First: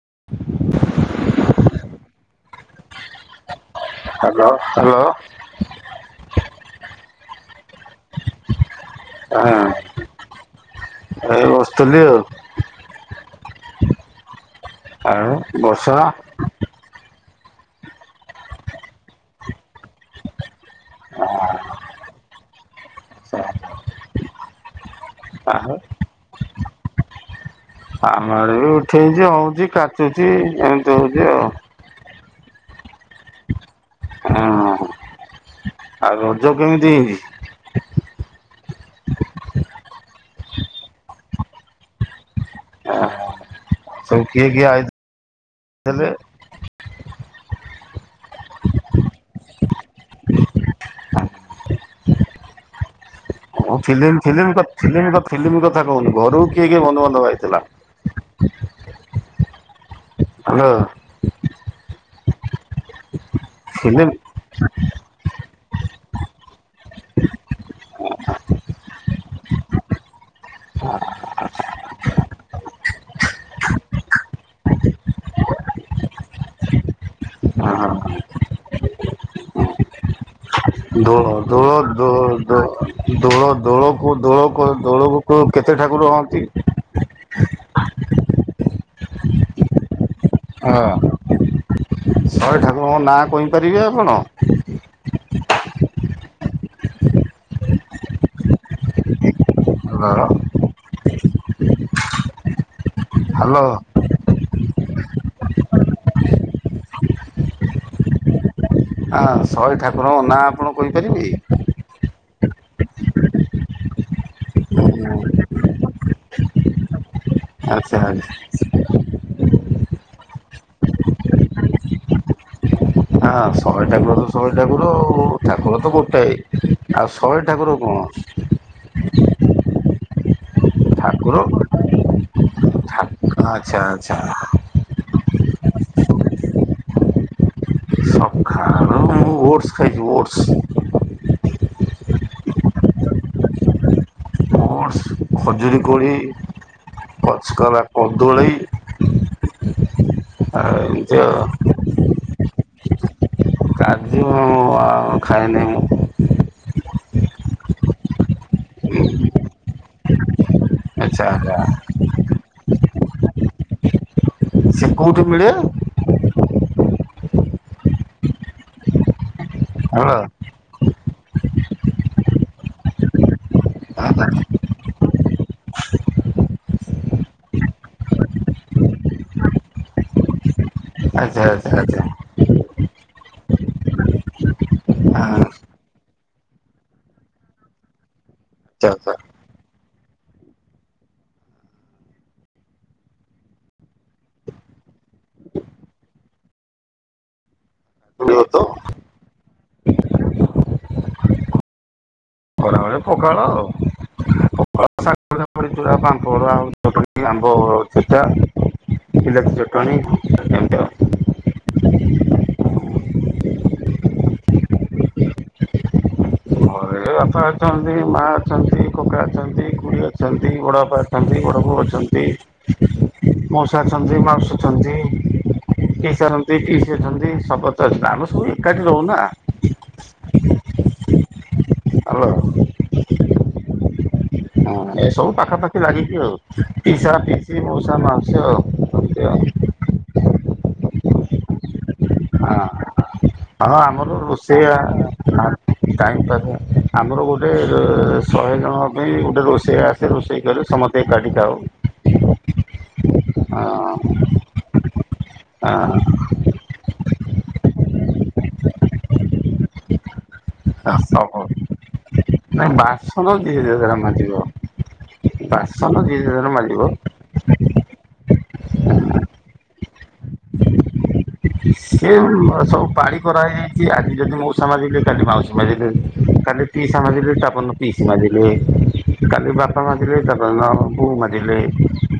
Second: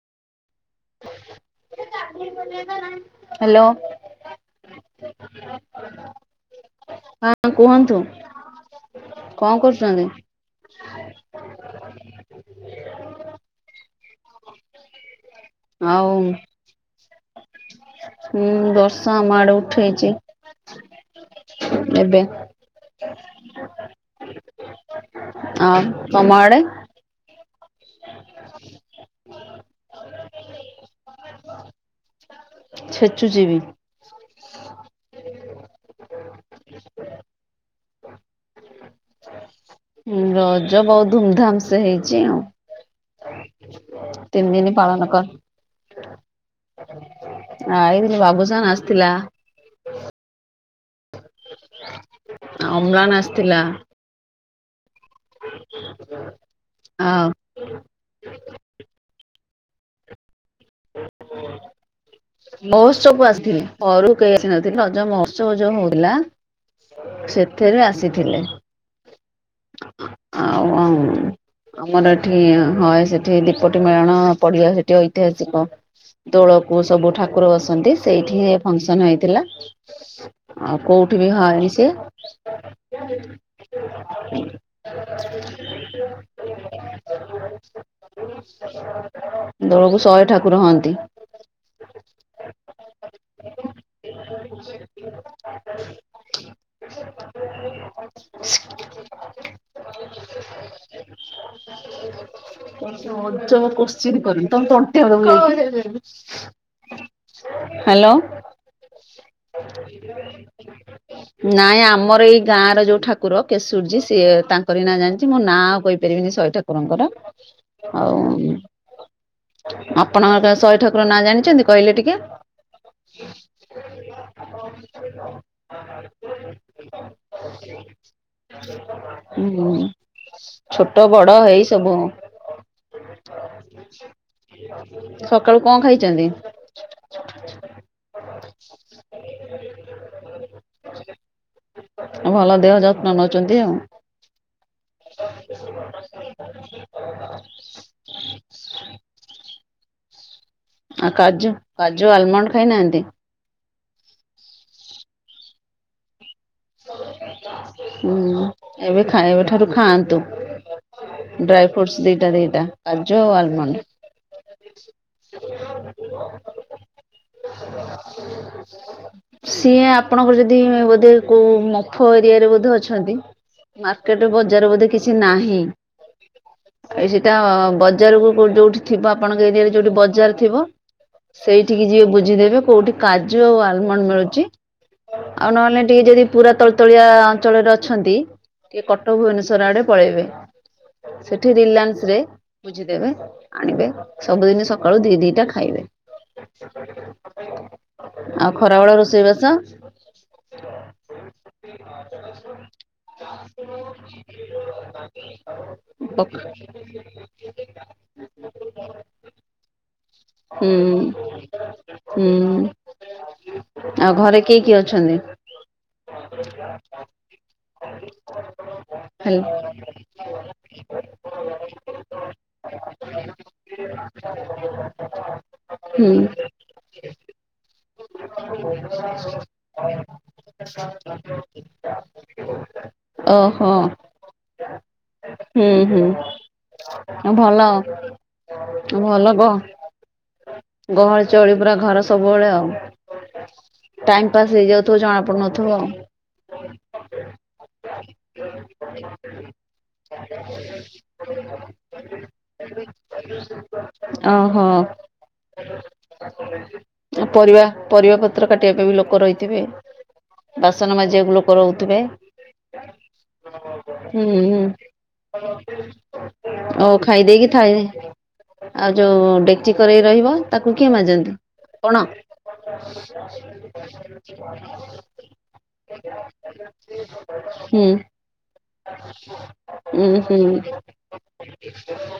[unintelligible] [unintelligible] Hello hello hello. [inaudible] ହଁ କୁହନ୍ତୁ କଣ ହଁ କରୁଛନ୍ତି? ଥିଲି ଆଉ, ଆଉ ବର୍ଷା ଆଉ ହୁଁ ବର୍ଷା ଆମ ଆଡେ ଉଠେଇଛି ଏବେ। [unintelligible] ଆଉ ତମଆଡ଼େ? ଆମ ଆଡେ ବି ଉଠେଇଛି, ହଉଛି, କାଚୁଛି, ଏମିତି ହଉଛି ଆଉ। ଛେଚୁଚି ବି। ହଁ ଆଉ ରଜ କେମିତି ହେଇଛି? ହଁ ରଜ ବହୁତ ଧୁମଧାମ ସେ ହେଇଛି ଆଉ। ସବୁ କିଏ ତିନି କିଏ ଦିନି ପାଳନ ଆଇଥିଲେ କର ଆ ଏଇଥି ବାବୁସାନ ଆସିଥିଲା। ଅମ୍ଲାନ ଆସ ଓ ଫିଲ୍ମ ଫିଲ୍ମ କ ଫିଲ୍ମ କ ଫିଲ୍ମ କଥା କହୁନି, ଘରକୁ କିଏ କିଏ ଆଉ ବନ୍ଧୁବାନ୍ଧବ ଆଇଥିଲା। ହାଲୋ। ମହୋତ୍ସବୁ କୁ ଆସିଥିଲେ, ଫିଲ୍ମ ଘରୁ କୁ କେହି ଆସିନଥିଲେ, ରଜ ମହୋତ୍ସବ ଯଉ ହେଲା, ସେଥିରେ ଆସିଥିଲେ। ହ ଆଉ [unintelligible] ଆମର ଏଠି, ହ ସେଠି, ଦୀପଟି ମେଳଣ ପଡିିବା ସେଠି ଐତିହାସିକ ଦୋଳକୁ ସବୁ ଠାକୁର ବସନ୍ତି, ସେଇଠି ଫଙ୍କସନ ହେଇଥିଲା। ଆଉ କୋଉଠି ବି ଦୋଳ, ହଏନି ଦୋଳ, ସିଏ ଦୋଳ, ଦୋ ଦୋଳ ଦୋଳକୁ କେତେଟ ଠାକୁର ହୁଅନ୍ତି? ଦୋଳକୁ ଶହେ ଠାକୁର ହୁଅନ୍ତି। ହଁ ଶହେ ଠାକୁରଙ୍କ ନାଁ କହିପାରିବେ ଆପଣ? [unintelligible] [unintelligible] [unintelligible] ତମେ ସବୁ ଅଜବ ହ୍ୟାଲୋ କୋତ୍ସିନ୍ କରନି ତମେ ତଣ୍ଟିଆ ହାଲୋ ହଁ ଶହେ ଠାକୁରଙ୍କ ନାଁ ଆପଣ କହିପାରିବେ? [unintelligible] ନାଇଁ ଆମର ଏଇ ଗାଁ ର ଯୋଉ ଠାକୁର, କେଶୁରଜୀ ସିଏ ତାଙ୍କର ନାଁ ଜାଣିଛି। ମୁଁ ନାଁ ଆଉ କହିପାରିବିନି ଶହେ ଠାକୁରଙ୍କର। ଆଛା ଆ ଆଉ ଆପଣଙ୍କର ଶହେ ଠାକୁର ନାଁ ଜାଣିଛନ୍ତି, କହିଲେ ଟିକେ? ହଁ ଶହେ ଠାକୁର ତ ଶହେ ଠାକୁର ଆଉ ଠାକୁର ତ ଗୋଟାଏ। ଆଉ ଶହେ ଠାକୁର କଣ [unintelligible] ହୁଁ ଛୋଟ ଠାକୁର ବଡ ହେଇ ସବୁ। ଠା ଆଚ୍ଛା ଆଚ୍ଛା। ସକାଳୁ କଣ ଖାଇଛନ୍ତି। [inaudible] ଓଟଶ୍ ଖାଉଚି ଓଟସ୍। ଭଲ ଦେହ ଯତ୍ନ ନଉଚନ୍ତି ଆଉ। ଓଟସ୍ ଖଜୁରୀ କୋଳି ପଚ୍ କରା କଦଳୀ। ଆଉ କାଜୁ କାଜୁ ଆଲ୍ ମଣ୍ଡ ଖାଇନାହାନ୍ତି? କାଜୁ ହଁ ଅ ଖାଇନି ମୁଁ। ହୁଁ ଏବେ ଖା ଏବେ ଠାରୁ ଖାଆନ୍ତୁ। ଆଚ୍ଛା ଆଚ୍ଛା ଡ୍ରାଇ ଫ୍ରୁଡୁଶ୍ ଦିଟା ଦିଟା କାଜୁ ଆଉ ଆଲ୍ ମଣ୍ଡ। ସେ କେଉଁଠି ମିଳେ? ସିଏ ହ୍ୟାଲୋ ଆପଣଙ୍କର ଆଚ୍ଛା ଯଦିଵୋ କୋଉ ମଫୁ ଏରିଆରେ ବୋଧେ ଅଛନ୍ତି? ମାର୍କେଟ ବଜାର ବୋଧେ କିଛି ନାହିଁ। ଏ ସେଟା ବଜାରକୁ କ ଯୋଉଠି ଥିବ ଆପଣଙ୍କ ଏରିଆରେ ଯୋଉଠି ବଜାର ଥିବ ଆଚ୍ଛା ସେଇଠିକି ଆଚ୍ଛା ଯିବେ ହଁ ବୁଝିଦେବେ କୋଉଠି କାଜୁ ଆଉ ଆଲ୍ ମଣ୍ଡ ମିଳୁଚି। ଆଉ ଆଚ୍ଛା ନହେଲେ ଟିକେ ଯଦି ପୁରା ତଳ ତଳିଆ ଅଞ୍ଚଳରେ ଅଛନ୍ତି ଟିକେ ଆଚ୍ଛା କଟକ ଭୁବନେଶ୍ଵର ଆଡେ ପଳେଇବେ। ସେଠି ରିଲାନ୍ସ ରେ ବୁଝିଦେବେ ଆଣିବେ। ସବୁଦିନ ସକାଳୁ ଦି ଦିଟା ଖାଇବେ। ମିଳିବ ଆଉ ତ? ଖରା ବଳ ରୋଷେଇବାସ? ଖରାବେଳେ ପଖାଳ [unintelligible] ବଡ଼ି ଚୁରା, ପଖ ପାମ୍ପଡ଼ ଆଉ ଚଟଣୀ। ବିଲାତି ଚଟଣୀ ହୁଁ ଏମିତି ଆଉ। ହୁଁ ଆଉ ଘରେ କିଏ କିଏ ଅଛନ୍ତି? ଘରେ [unintelligible] ବାପା ଅଛନ୍ତି ମା ଅଛନ୍ତି କକା ହେଲ ଅଛନ୍ତି ଖୁଡ଼ି ଅଛନ୍ତି ବଡ଼ ବାପା ଅଛନ୍ତି ବଡ଼ ବୋଉ ଅଛନ୍ତି ମଉସା ଅଛନ୍ତି ମାଉସୀ ଅଛନ୍ତି ହୁଁ ପିଉସା ଅନ୍ତି ପିଉସୀ ଅଛନ୍ତି ସମସ୍ତେ ଅଛନ୍ତି ଆମେ ସବୁ ଏକାଠି ରହୁନା। [unintelligible] ଓହୋ ହାଲୋ। ହଁ ଏସବୁ ହୁଁ ପାଖାପାଖି ହୁଁ ଲାଗିକି ଆଉ ପିଇସା, ଆଉ ଭଲ ପିଇସୀ, ମଉସା, ମାଉସୀ ଆଉ। ଏମିତି ଭଲ ଆଉ ଗ ଗହଳି ଚହଳି ପୁରା ଘର ସବୁବଳେ ହଁ ଆଉ। ହଁ ଆମର ଟାଇମ ପାସ୍ ରୋଷେଇଆ ହେଇଯାଉଥିବ ଜଣା ପଡୁନଥିବ ଆଉ। ଟାଇମ୍ କରେ ଆମର ଗୋଟେ ଶହେ ଜଣହଵ ସି ଗୋଟେ ରୋଷେଇ ଆସେ ରୋଷେଇ କରେ ସମସ୍ତେ ଏକାଠି ଖାଉହା। ଓହୋ। ପରିବା ପରିବା ପତ୍ର କାଟିବା ପାଇଁ ବି ଲୋକ ରହିଥିବେ? ବାସନ ମାଜିବାକୁ ଲୋକ ରହୁଥୁବେ? ଆସନ ଦିରି ହୁଁ ହୁଁ ଯିଏ ଯାହାର ମାଜିବ ଓ ଖାଇଦେଇ କି ଥାଳିରେ ଆଉ ଯୋଉ ଡେକ୍ଚି କରେଇ ରହିବ ତାକୁ କିଏ ମାଜନ୍ତି? ଆପଣ ସେ ସବୁ ପାଳି କରା ହେଇଯାଇଛି ଆଜି ଯଦି ମଉସା ମାଜିଲେ କାଲି ମାଉସୀ ମାଜିଲେ କାଲି ପିଉସା ମାଜିଲେ ତା ପରଦିନ ହୁଁ ପିଉସୀ ମାଜିଲେ କାଲି ବାପା ଉଁ ମାଜିଲେ ତା ହୁଁ ପରଦିନ ପ ବୋଉ ମାଜିଲେ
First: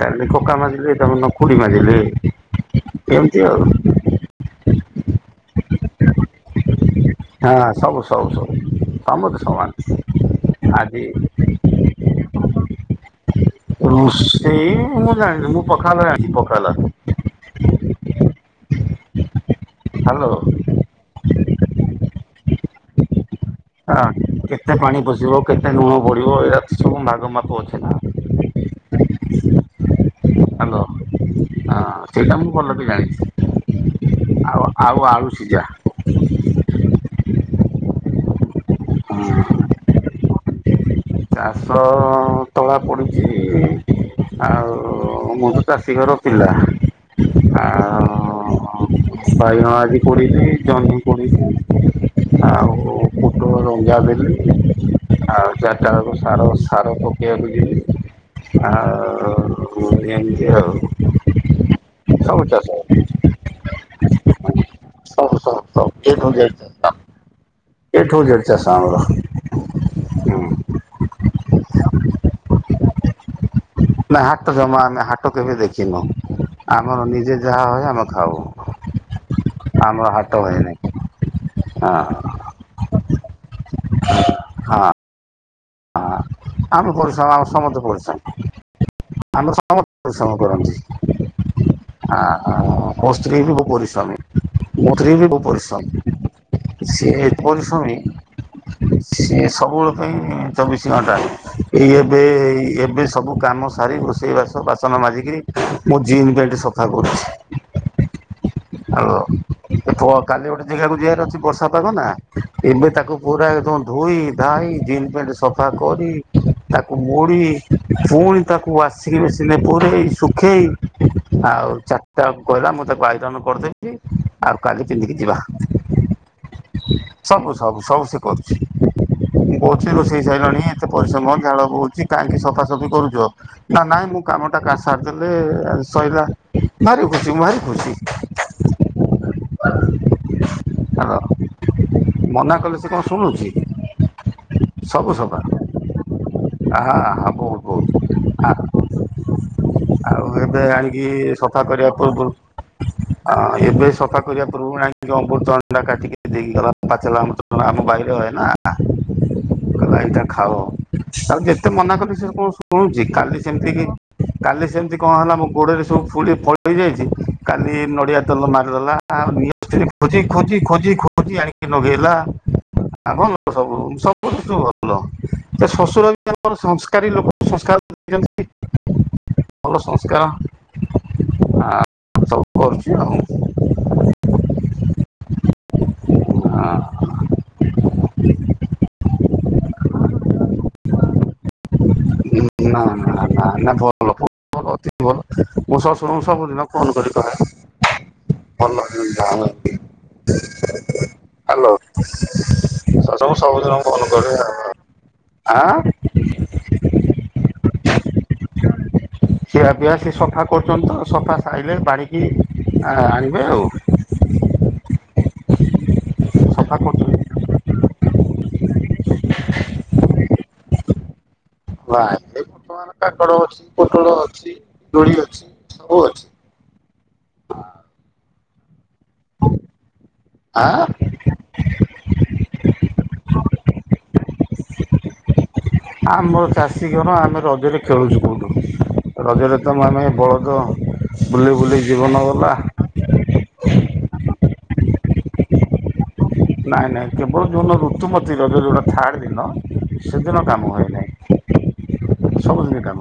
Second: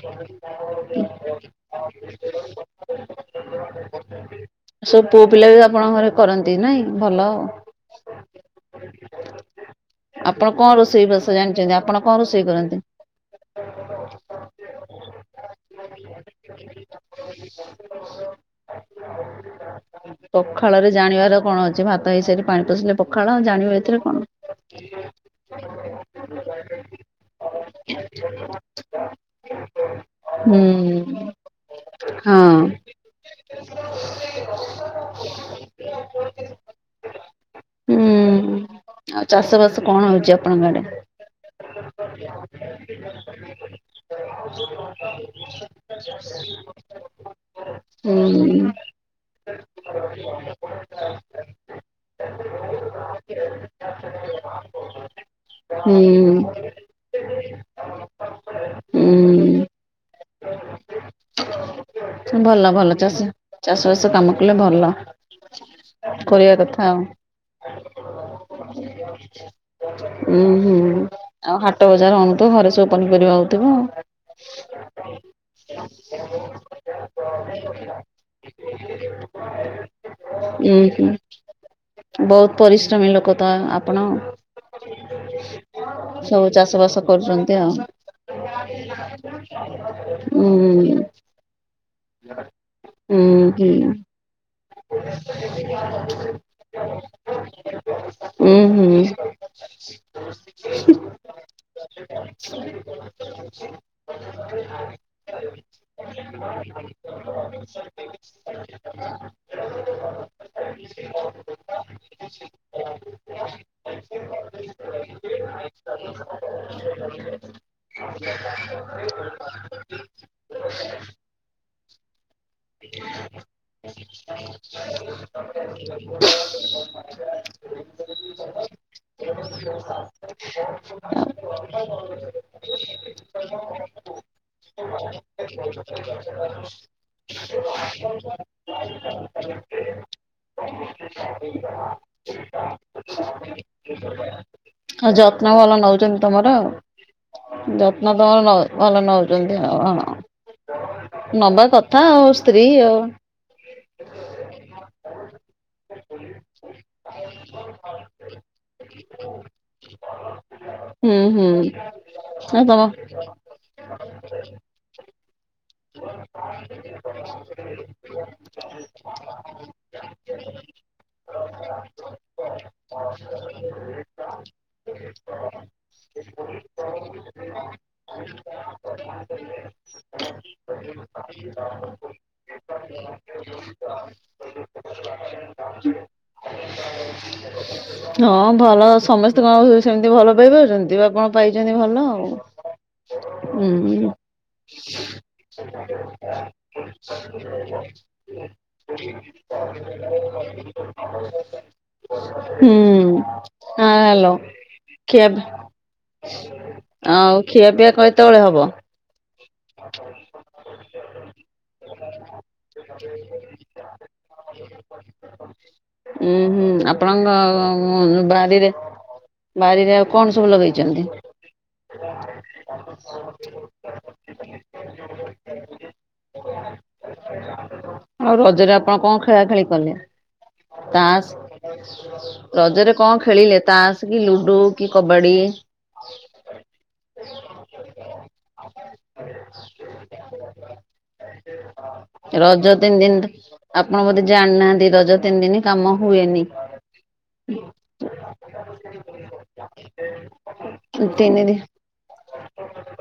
କାଲି କକା ମାଜିଲେ ତା ପରଦିନ ଖୁଡ଼ି ମାଜିଲେ ଏମିତି ଆଉ। ସବୁ ପୁଅ ପିଲା ବି ଆପଣଙ୍କ ଘରେ କରନ୍ତି ନାଇଁ ଭଲ ଆଉ। ସମତେ ଆପଣ କଣ ସମାନ ଆଜିି ରୋଷେଇ ବାସ ଜାଣିଛନ୍ତି ଆପଣ କଣ ରୋଷେଇ କରନ୍ତି? ରୋଷେଇ ମୁଁ ଜାଣିନି ମୁଁ ପଖାଲ ଜାଣିଚି ପଖାଲ। ହ୍ୟାଲୋ ହଁ ପଖାଳରେ ଜାଣିବାର କଣ ଅଛି, ଭାତ ହେଇ ସାରିଲେ ପାଣି ପୋଶିଲେ ପଖାଳ ଆଉ ଜାଣିବା ଏଥିରେ କଣ? କେତେ ପାଣି ପଶିବ କେତେ ଲୁଣ ପଡ଼ିବ ଏଗୁଡା଼ ତ ସବୁ ଭାଗ ମାପ ଅଛି ନା? ହୁଁ। ହ୍ୟାଲୋ ହଁ ସେଇଟା ହଁ ମୁଁ ଭଲ କି ଜାଣିଛି। ଆଉ ଆଉ ଆଳୁ ସିଝା ହୁଁ। ଆଉ ଚାଷ ବାସ କଣ ହଉଛି, ଆପଣଙ୍କ ଆଡ଼େ? ଚାଷ ତଳା ପଡ଼ୁଛି ଆଉ ମୁଁ ତ ଚାଷୀ ଘର ପିଲା ଆଉ ହୁଁ ବାଇଗଣ ଆଜି ପଢଛି ଜହମ ପଛି ଆଉ କୁଟୁ ରଙ୍ଗାବିଲ ଆଉ ହୁଁ ତାରୁ ସାର ସାର ପକେଇବାକୁ ଯ ହୁଁ ଆ ନେଇତି ଆଉ। ସବୁ ଚାଷ ଭଲ ଭଲ ଚାଷ ଚାଷବାଷ କାମ କଲେ ଭଲ ସବୁ ସବୁ କରିବା କଥା ଆଉ। ଏଠୁ ଜଡଚ ସାମ ର ହୁଁ। ଆଉ ହାଟ ବଜାର ଆଣୁଥ ଘରେ ସବୁ ପନିପରିବା ହଉଥିବ ନା ହାଟ ଜମା ଆଉ। ଆମେ ହାଟ କେବେ ଦେଖିନୁ ଆମର ନିଜେ ଯାହା ହୁଏ ଆମେ ଖାଉ ଆମର ହାଟ ହୁଏନାଇ ଉୁଁ ହୁଁ। କି ବହୁତ ପରିଶ୍ରମୀ ଲୋକ ତ ଆପଣ? ହ ସବୁ ଚାଷ ଆମେ ବାସ ପରିଶ୍ରମ ଆମ କରୁଛନ୍ତି ଆଉ ସମସ୍ତ ପରିଶ୍ରମ ଆମ ରିଶମ ଉଁ କରନ୍ତି ହଁ ଉଁ ମସ୍ତ୍ରୀ ବି ବହୁ ହୁଁ ପରିଶାମୀ ମତୁର୍ରୀ ବି ବହୁ ପରିଶାମ ସେ ପରିଶ୍ରମୀ ଉଁ ହୁଁ ସେ ସବୁବେଳେ ପାଇଁ ଚବିଶ ଘଣ୍ଟା ଏ ଏବେ ଏବେ ସବୁ କାମ ସାରି ରୋଷେଇ ବା ବାସନ ମଜିକି ମୁ ଜିନ୍ ପଣ୍ଟ ସଫା କରୁଚି। [inaudible] କାଲି ଗୋଟେ ଜାଗାକୁ ଯିବାର ଅଛି ବର୍ଷା, ପାଗ ନା ଏବେ ତାକୁ ପୁରା ଯୋଉ ଧୋଇ ଧାଇ ଜିନ ପେଣ୍ଟ ସଫା କରି ତାକୁ ମୋଡ଼ି ପୁଣି ତାକୁ ଆସିକି ସିନେ ପରୋଇ ଶୁଖେଇ ଆ ଆଉ ଚାରିଟାକୁ କହିଲା ମୁଁ ତାକୁ ଆଇରନ କରିଦେଇବି ଆଉ କାଲି ପିନ୍ଧିକି ଯିବା ସବୁ ସବୁ ସବୁ ସେ କରୁଛି, କହୁଛି ସାରିଲାଣି ଏତେ ପରିଶ୍ରମ ଝାଳ ବୋଉଛି, କାହିଁକି ସଫାସଫି କରୁଛ ନା ନାଇ ମୁଁ କାମ ଟା ସି ଶୋଇଲା ଭାରି ଖୁସି ଭାରି ଖୁସି [inaudible] [inaudible] [inaudible] ମନା କଲେ ସେ କଣ ଶୁଣୁଛି ସବୁ ଆଉ ସଫା ଯତ୍ନ ଭଲ ନଉଛନ୍ତି ତମର ଆଉ ଆହା ଆହା ବହୁତ ବହୁତ ଯତ୍ନ ଆ ତମର ଭଲ ନଉଛନ୍ତି ଆଉ। ହଁ ଏବେ ଆଣିକି ନବା କଥା ଆଉ ସ୍ତ୍ରୀ ଆଉ। ହଁ ଏବେ ସଫା କରିବା ପୂର୍ବରୁ ଚା କାଟିକି ଦେଇକି ଗଲା ପାଚିଲା ଆମ ଆମ ବାଇରେ ହ ନା କାଇତା ଖାଅ ହୁଁ ଆଉ ହୁଁ ଯେତେ ମନା କଲି ସେ କଣ ଆଉ ତମ ଶୁଣୁଛି, କାଲି ସେମିତି କି କାଲି ସେମିତି କଣ ହେଲା ମୁଁ ସବୁ ଫୁ ଫଳ ହେଇଯାଇଛି, କାଲି ନଡିଆ ତେଲ ମାରିଦେଲା ଆଉ ଖୋଜି ଖୋଜି ଖୋଜି ଆଣିକି ଲଗେଇଲା ଭଲ ସବୁୁ ଭଲ ସେ ଶ୍ୱଶୁର ବି ଆମର ସଂସ୍କାରୀ ଲୋକ ସଂସ୍କାରଛନ୍ତି ଆ, [inaudible] ସବୁ କରୁଛି ଆଉ [inaudible] [inaudible] ହଁ ଭଲ ସମସ୍ତେ କଣ ଆଉ ସେମତି ଭଲ ପାଇପାରୁଛନ୍ତି, ଦେବା କଣ ପାଇ ନା ନା ନା ହୁଁ ନା ଭଲ ହୁଁ ବହୁତ ଭଲ ଅତି ଭଲ ମୁଁ ଶ୍ୱଶୁରଙ୍କୁ ସବୁଦିନ ଫୋନ କରି କହେ ଭଲ [inaudible] ହ୍ୟାଲୋ ହୁଁ ଶ୍ୱଶୁରଙ୍କୁ ସବୁଦିନ ହଁ ଫୋନ୍ କରେ ହାଲୋ ଖିଆ ଆଉ ଆଁ ଆଉ ଖିଆପିଆ କତେବେଳେ ହବ? କରୁଚନ୍ତି ତ ସଫା ସାଇଲେ ବାଢ଼ିକି ଆ-ଆଣିବେ ଆଉ। ଉଁ ହୁଁ ସଫା କରୁଛନ୍ତି ଆପଣଙ୍କ କ-କ ବାରିରେ ବାରିରେ ଆଉ କଣ ସବୁ ଲଗେଇଚନ୍ତି? ନା ଏମତି ବର୍ତ୍ତମାନ କାକଡ ଅଛି, ପୋଟଳ ଅଛି, ଦୋଳି ଅଛି ସବୁ ଅଛି। ଆଉ ରଜରେ ଆପଣ କଣ ଖେଳା ଖେଳି କଲେ? ଆ ତାସ ରଜରେ କଣ ଖେଳିଲେ ତାସ? କି ଲୁଡୁ, କି କବାଡି ଆମର ଚାଷୀ ଘର ଆମେ ରଜରେ ଖେଳୁଛୁ କୋଉଁଠୁ? ରଜରେ ତ ଆମେ ବଳଦ ବୁଲି ବୁଲି ଜୀବନ ଗଲା। ରଜ ତିନି ଦିନ ଆପଣ ବୋଧେ ଜାଣିନାହାଁନ୍ତି ରଜ ତିନି ଦିନ କାମ ହୁଏନି। ନାଇଁ ନାଇଁ କେବଳ ଯୋଉଦିନ ଋତୁମତୀ ରଜ ଯୋଉଟା ଥାର୍ଡ଼ ଦିନ ତିନି [unintelligible] ସବୁଦିନେ କାମ।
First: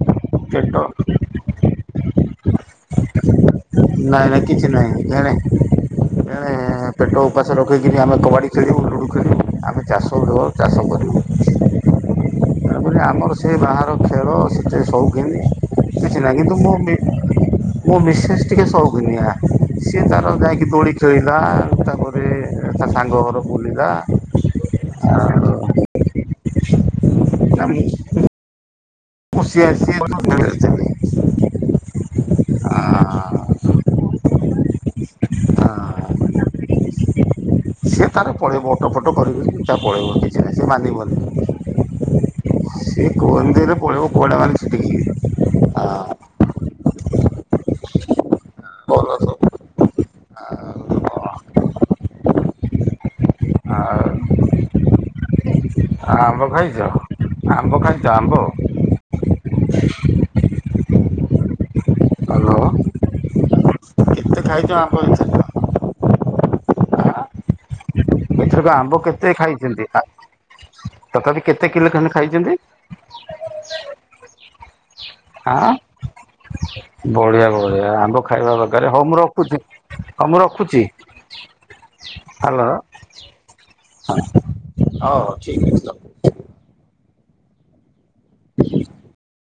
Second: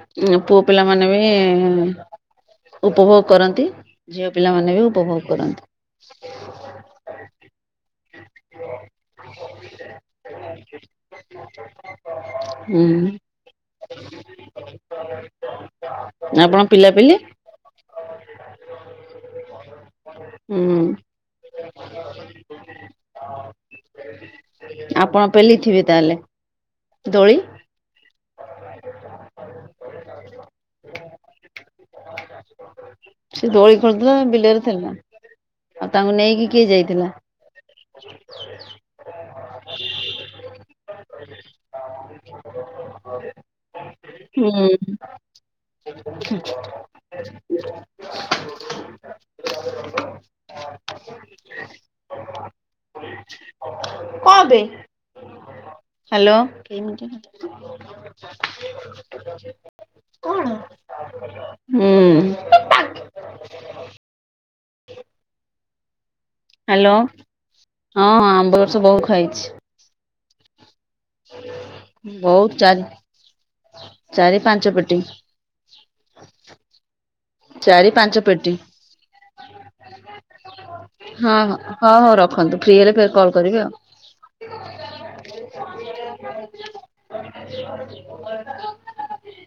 ଦିନ ପୁଅ ପିଲାମାନେ ବି ଉପଭୋଗ କରନ୍ତି ଝିଅ ନାଇଁ ନାଇଁ କିଛି ପିଲାମାନେ ବି ନାଇଁ ଉପଭୋଗ ନା କରନ୍ତି। ନାଇ ନା ନାଇଁ ପେଟ ଉପାସ ରଖିକିରି ଆମେ କବାଡ଼ି ଖେଳିବୁ, ଲୁଡ଼ୁ ଖେଳିବୁ, ଆମେ ଚାଷ ଘର ଚାଷ କରୁ ହୁଁ। ଆମର ସେ ବାହାର ଖେଳ ସେତେ ସଉକିନି କିଛି ନାହିଁ କିନ୍ତୁ ଆପଣଙ୍କ ମୋ ପିଲାପିଲି? ମୋ ମିସେସ ଟିକେ ସଉକିନିଆ ସିଏ ତାର ହୁଁ ଯାଇକି ଦୋଳି ଖେଳିଲା, ତାପରେ ତା ସାଙ୍ଗ ଘର ବୁଲିଲା ଆପଣ ପେଲିଥିବେ ତାହେଲେ ଦୋଳି। ଆମେ [unintelligible] ହ [inaudible] ପଶି ଆସିଚି [inaudible] ସିଏ ଦୋଳି ଖେଳୁଥିଲା ବିଲରେ ଥିଲା ଆଉ ତାଙ୍କୁ ନେଇକି କିଏ ଯାଇଥିଲା? ସେ ତାର ପଳେଇବ ଅଟୋ ଫଟ କରିକିରି ସିଏ ତାର ପଳେଇବ କିଛି ନାହିଁ ସିଏ ମାନିବନି। ସିଏ କୋଅନ୍ଦିରେ ପଳେଇବ କୁଆଡ଼େ ଗଲେ ହୁଁ ସିଟିକି ଆ [inaudible] ଭଲ ସବୁ। କଅବେ ହ୍ୟାଲୋ। ଆମ୍ବ ଖାଇଛ? ଆମ୍ବ ଖାଇଛ ଆମ୍ବ? କଣ? ହୁଁ। ହ୍ୟାଲୋ କେତେ ଖାଇଛ ଆମ୍ୱ ଏଥର? ହ୍ୟାଲୋ ହଁ ଆମ୍ବ ଏ ଏଥରକ ବର୍ଷ ବହୁ କେତେ ଖାଇଛି। ଖାଇଛନ୍ତି? ତଥାପି କେତେ କିଲୋ ଖଣ୍ଡେ ଖାଇଛନ୍ତି? ବହୁତ ଚାରି ଚାରି ପାଞ୍ଚ ପେଟି। ଆଁ ବଢିଆ ବଢିଆ ଚାରି ଆମ୍ବ ପାଞ୍ଚ ପେଟି। ଖାଇବା ଦରକାର। ହଉ ମୁଁ ରଖୁଛି ହଉ ମୁଁ ରଖୁଛି? ହଁ ରଖନ୍ତୁ ହ୍ୟାଲୋ ଫ୍ରି ହେଲେ କଲ କରିବି ହଉ ଠିକ୍ ଅଛି। ଆଉ। ହ [inaudible]